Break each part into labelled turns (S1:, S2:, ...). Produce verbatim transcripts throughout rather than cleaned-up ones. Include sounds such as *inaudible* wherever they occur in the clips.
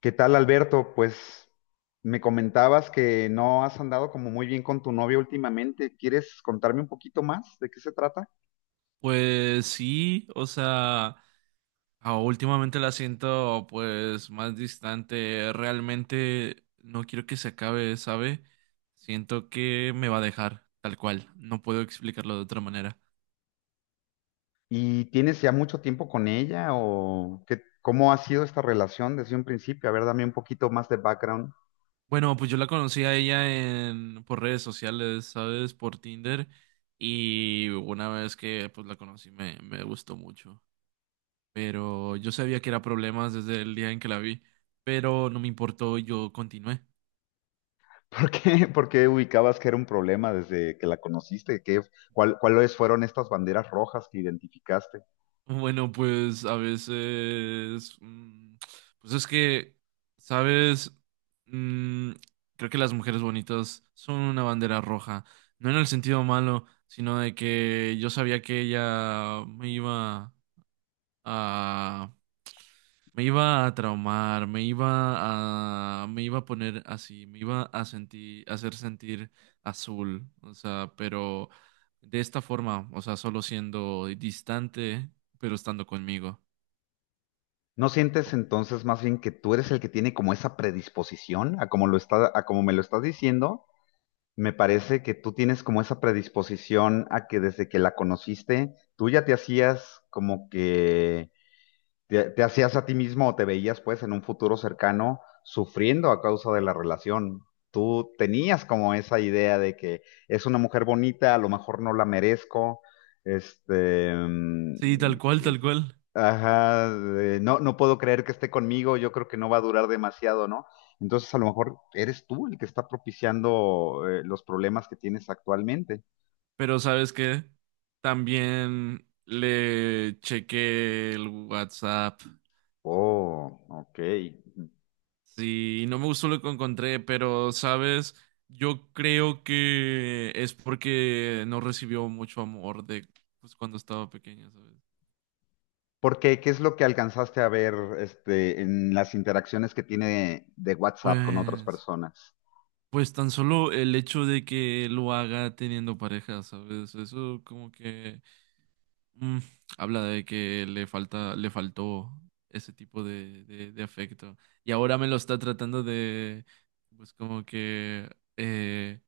S1: ¿Qué tal, Alberto? Pues me comentabas que no has andado como muy bien con tu novia últimamente. ¿Quieres contarme un poquito más de qué se trata?
S2: Pues sí, o sea, ah, últimamente la siento pues más distante. Realmente no quiero que se acabe, ¿sabe? Siento que me va a dejar tal cual. No puedo explicarlo de otra manera.
S1: ¿Y tienes ya mucho tiempo con ella o qué, cómo ha sido esta relación desde un principio? A ver, dame un poquito más de background.
S2: Bueno, pues yo la conocí a ella en por redes sociales, ¿sabes? Por Tinder, y una vez que pues la conocí me me gustó mucho, pero yo sabía que era problemas desde el día en que la vi, pero no me importó y yo continué.
S1: *laughs* ¿Por qué, por qué ubicabas que era un problema desde que la conociste? ¿Qué, cuál, cuáles fueron estas banderas rojas que identificaste?
S2: Bueno, pues a veces, mm, pues es que, ¿sabes? Mm, creo que las mujeres bonitas son una bandera roja, no en el sentido malo, sino de que yo sabía que ella me iba a, me iba a traumar, me iba a, me iba a poner así, me iba a sentir, a hacer sentir azul, o sea, pero de esta forma, o sea, solo siendo distante, pero estando conmigo.
S1: ¿No sientes entonces más bien que tú eres el que tiene como esa predisposición a como lo está, a como me lo estás diciendo? Me parece que tú tienes como esa predisposición a que desde que la conociste, tú ya te hacías como que te, te hacías a ti mismo o te veías pues en un futuro cercano sufriendo a causa de la relación. Tú tenías como esa idea de que es una mujer bonita, a lo mejor no la merezco, este,
S2: Sí, tal cual, tal cual.
S1: ajá, de, no, no puedo creer que esté conmigo, yo creo que no va a durar demasiado, ¿no? Entonces a lo mejor eres tú el que está propiciando eh, los problemas que tienes actualmente.
S2: Pero ¿sabes qué? También le chequé el WhatsApp.
S1: Oh, ok.
S2: Sí, no me gustó lo que encontré, pero ¿sabes? Yo creo que es porque no recibió mucho amor de pues cuando estaba pequeña, ¿sabes?
S1: ¿Por qué? ¿Qué es lo que alcanzaste a ver este, en las interacciones que tiene de WhatsApp con otras
S2: Pues
S1: personas?
S2: pues tan solo el hecho de que lo haga teniendo pareja, ¿sabes? Eso como que Mm, habla de que le falta, le faltó ese tipo de, de, de afecto. Y ahora me lo está tratando de, pues como que, eh,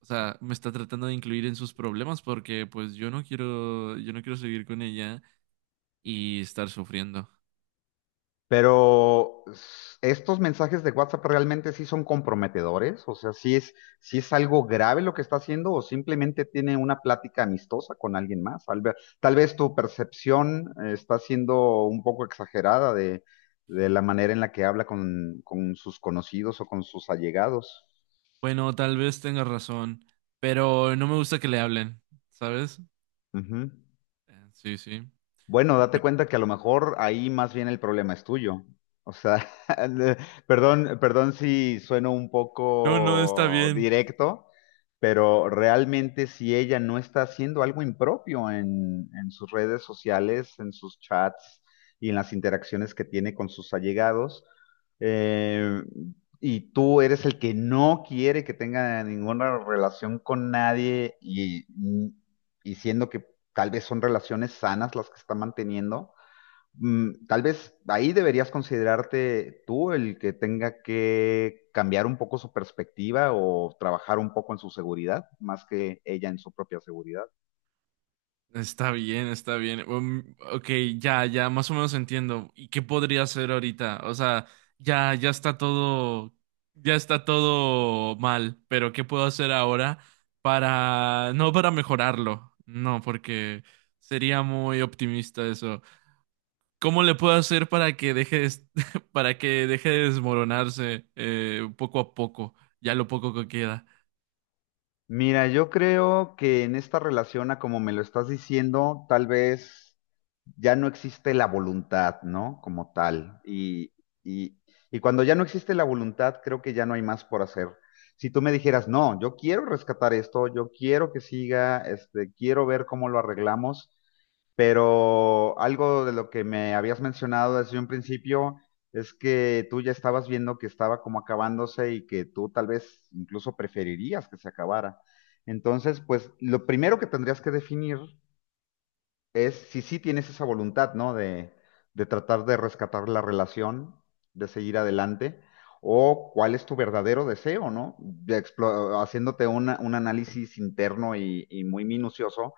S2: o sea, me está tratando de incluir en sus problemas porque pues yo no quiero, yo no quiero seguir con ella y estar sufriendo.
S1: Pero s- estos mensajes de WhatsApp realmente sí son comprometedores, o sea, sí es, sí es algo grave lo que está haciendo o simplemente tiene una plática amistosa con alguien más. Tal vez, tal vez tu percepción eh, está siendo un poco exagerada de, de la manera en la que habla con, con sus conocidos o con sus allegados.
S2: Bueno, tal vez tenga razón, pero no me gusta que le hablen, ¿sabes?
S1: Ujú.
S2: Eh, Sí, sí.
S1: Bueno, date
S2: Porque-
S1: cuenta que a lo mejor ahí más bien el problema es tuyo. O sea, *laughs* le- perdón, perdón si sueno un
S2: No, no está
S1: poco
S2: bien.
S1: directo, pero realmente si ella no está haciendo algo impropio en, en sus redes sociales, en sus chats y en las interacciones que tiene con sus allegados, eh, y tú eres el que no quiere que tenga ninguna relación con nadie y, y siendo que tal vez son relaciones sanas las que está manteniendo. Mm, Tal vez ahí deberías considerarte tú el que tenga que cambiar un poco su perspectiva o trabajar un poco en su seguridad, más que ella en su propia seguridad.
S2: Está bien, está bien. Um, ok, ya, ya, más o menos entiendo. ¿Y qué podría hacer ahorita? O sea, ya, ya está todo, ya está todo mal, pero ¿qué puedo hacer ahora para, no para mejorarlo? No, porque sería muy optimista eso. ¿Cómo le puedo hacer para que deje de, *laughs* para que deje de desmoronarse eh, poco a poco? Ya lo poco que queda.
S1: Mira, yo creo que en esta relación, a como me lo estás diciendo, tal vez ya no existe la voluntad, ¿no? Como tal. Y, y, y cuando ya no existe la voluntad, creo que ya no hay más por hacer. Si tú me dijeras, no, yo quiero rescatar esto, yo quiero que siga, este, quiero ver cómo lo arreglamos, pero algo de lo que me habías mencionado desde un principio es que tú ya estabas viendo que estaba como acabándose y que tú tal vez incluso preferirías que se acabara. Entonces, pues lo primero que tendrías que definir es si sí tienes esa voluntad, ¿no? De, de tratar de rescatar la relación, de seguir adelante, o cuál es tu verdadero deseo, ¿no? De explo- haciéndote una- un análisis interno y, y muy minucioso,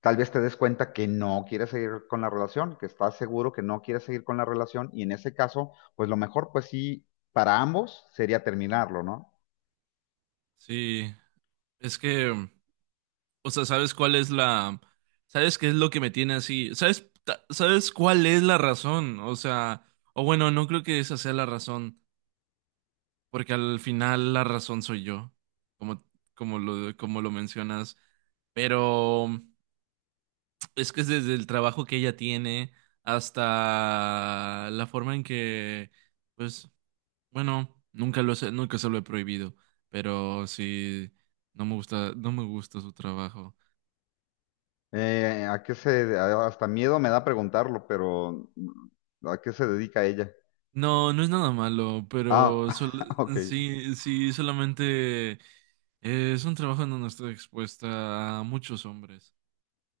S1: tal vez te des cuenta que no quieres seguir con la relación, que estás seguro que no quieres seguir con la relación, y en ese caso, pues lo mejor, pues sí, para ambos sería terminarlo, ¿no?
S2: Sí, es que o sea, ¿sabes cuál es la... ¿Sabes qué es lo que me tiene así? ¿Sabes, ta- ¿sabes cuál es la razón? O sea, o bueno, no creo que esa sea la razón, porque al final la razón soy yo, como, como lo, como lo mencionas. Pero es que es desde el trabajo que ella tiene hasta la forma en que, pues, bueno, nunca lo sé, nunca se lo he prohibido, pero sí, no me gusta, no me gusta su trabajo.
S1: Eh, ¿a qué se, a- hasta miedo me da preguntarlo, pero mm, ¿a qué se dedica ella?
S2: No, no es nada malo,
S1: Ah,
S2: pero
S1: *laughs*
S2: sol-
S1: ok.
S2: sí, sí, solamente eh, es un trabajo en donde estoy expuesta a muchos hombres.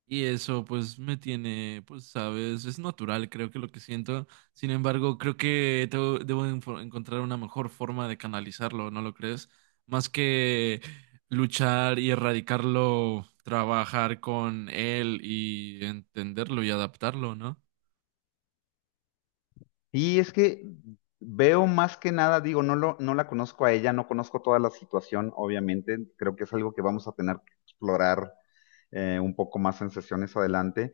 S2: Y eso pues me tiene, pues sabes, es natural creo que lo que siento. Sin embargo, creo que tengo- debo enfo- encontrar una mejor forma de canalizarlo, ¿no lo crees? Más que luchar y erradicarlo, trabajar con él y entenderlo y adaptarlo, ¿no?
S1: Y es que veo más que nada, digo, no lo, no la conozco a ella, no conozco toda la situación, obviamente. Creo que es algo que vamos a tener que explorar eh, un poco más en sesiones adelante.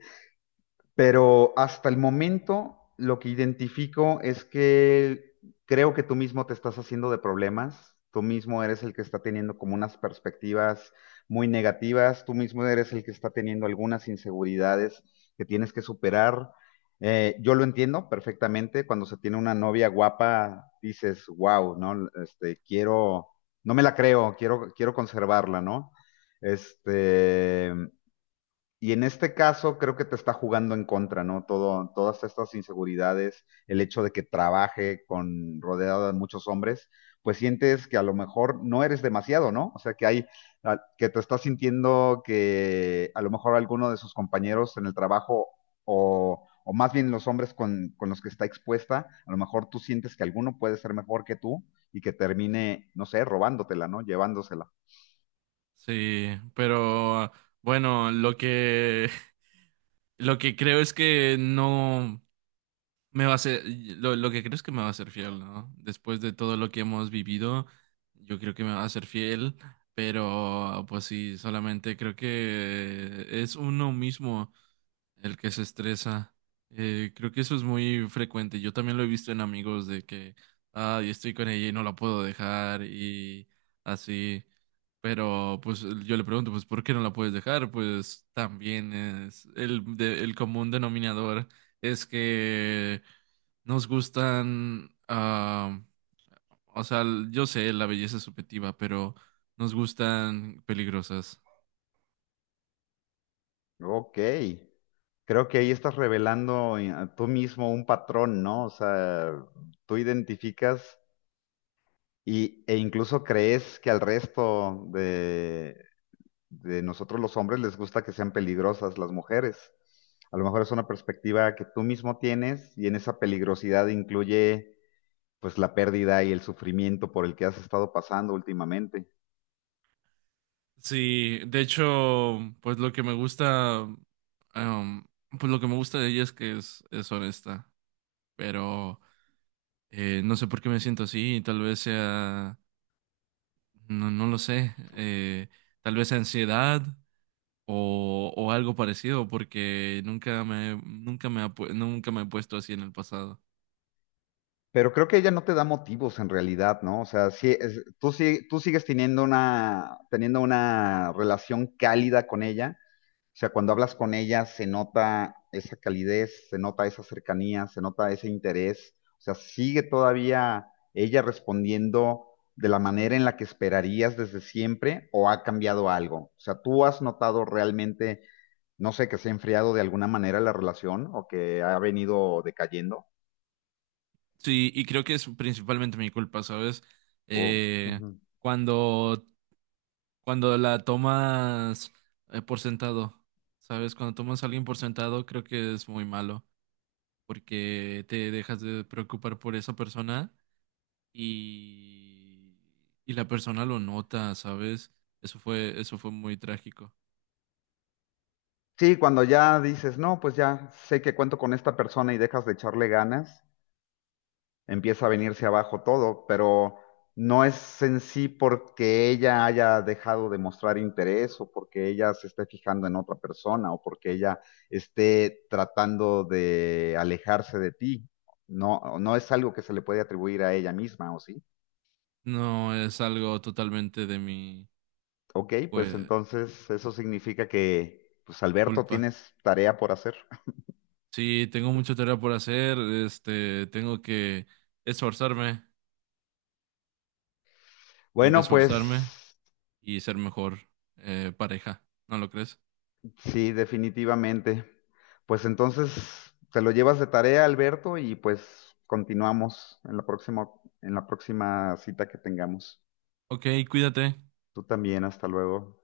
S1: Pero hasta el momento lo que identifico es que creo que tú mismo te estás haciendo de problemas, tú mismo eres el que está teniendo como unas perspectivas muy negativas, tú mismo eres el que está teniendo algunas inseguridades que tienes que superar. Eh, yo lo entiendo perfectamente, cuando se tiene una novia guapa, dices, wow, ¿no? Este, quiero, no me la creo, quiero, quiero conservarla, ¿no? Este, y en este caso creo que te está jugando en contra, ¿no? Todo, todas estas inseguridades, el hecho de que trabaje con rodeado de muchos hombres, pues sientes que a lo mejor no eres demasiado, ¿no? O sea, que hay, a- que te estás sintiendo que a lo mejor alguno de sus compañeros en el trabajo o, o más bien los hombres con, con los que está expuesta, a lo mejor tú sientes que alguno puede ser mejor que tú y que termine, no sé, robándotela, ¿no? Llevándosela.
S2: Sí, pero bueno, lo que *laughs* lo que creo es que no me va a ser lo, lo que creo es que me va a ser fiel, ¿no? Después de todo lo que hemos vivido, yo creo que me va a ser fiel, pero pues sí, solamente creo que es uno mismo el que se estresa. Eh, creo que eso es muy frecuente. Yo también lo he visto en amigos de que, ah, yo estoy con ella y no la puedo dejar y así. Pero pues yo le pregunto, pues, ¿por qué no la puedes dejar? Pues también es el, de- el común denominador es que nos gustan, ah, o sea, yo sé, la belleza es subjetiva, pero nos gustan peligrosas.
S1: Ok, creo que ahí estás revelando eh, tú mismo un patrón, ¿no? O sea, tú identificas y, e incluso crees que al resto de, de nosotros los hombres les gusta que sean peligrosas las mujeres. A lo mejor es una perspectiva que tú mismo tienes y en esa peligrosidad incluye pues la pérdida y el sufrimiento por el que has estado pasando últimamente.
S2: Sí, de hecho, pues lo que me gusta, em, pues lo que me gusta de ella es que es, es honesta, pero eh, no sé por qué me siento así, tal vez sea, no, no lo sé, eh, tal vez ansiedad o, o algo parecido, porque nunca me, nunca me, ha pu- nunca me he puesto así en el pasado.
S1: Pero creo que ella no te da motivos en realidad, ¿no? O sea, sí, es- tú, sí- tú sigues teniendo una, teniendo una relación cálida con ella. O sea, cuando hablas con ella se nota esa calidez, se nota esa cercanía, se nota ese interés. O sea, sigue todavía ella respondiendo de la manera en la que esperarías desde siempre o ha cambiado algo. O sea, tú has notado realmente, no sé, que se ha enfriado de alguna manera la relación o que ha venido decayendo.
S2: Sí, y creo que es principalmente mi culpa, ¿sabes?
S1: Oh,
S2: Eh,
S1: ujú.
S2: cuando cuando la tomas eh, por sentado, ¿sabes? Cuando tomas a alguien por sentado, creo que es muy malo, porque te dejas de preocupar por esa persona y, y la persona lo nota, ¿sabes? Eso fue, eso fue muy trágico.
S1: Sí, cuando ya dices, no, pues ya sé que cuento con esta persona y dejas de echarle ganas, empieza a venirse abajo todo, pero no es en sí porque ella haya dejado de mostrar interés o porque ella se esté fijando en otra persona o porque ella esté tratando de alejarse de ti. No, no es algo que se le puede atribuir a ella misma, ¿o sí?
S2: No es algo totalmente de mi,
S1: Ok, pues
S2: pues,
S1: entonces eso significa que, pues Alberto,
S2: culpa.
S1: tienes tarea por hacer.
S2: Sí, tengo mucha tarea por hacer, este, tengo que esforzarme, tengo que
S1: Bueno,
S2: esforzarme
S1: pues
S2: y ser mejor eh, pareja, ¿no lo crees?
S1: sí, definitivamente. Pues entonces te lo llevas de tarea, Alberto, y pues continuamos en la próxima, en la próxima cita que tengamos.
S2: Ok, cuídate.
S1: Tú también, hasta luego.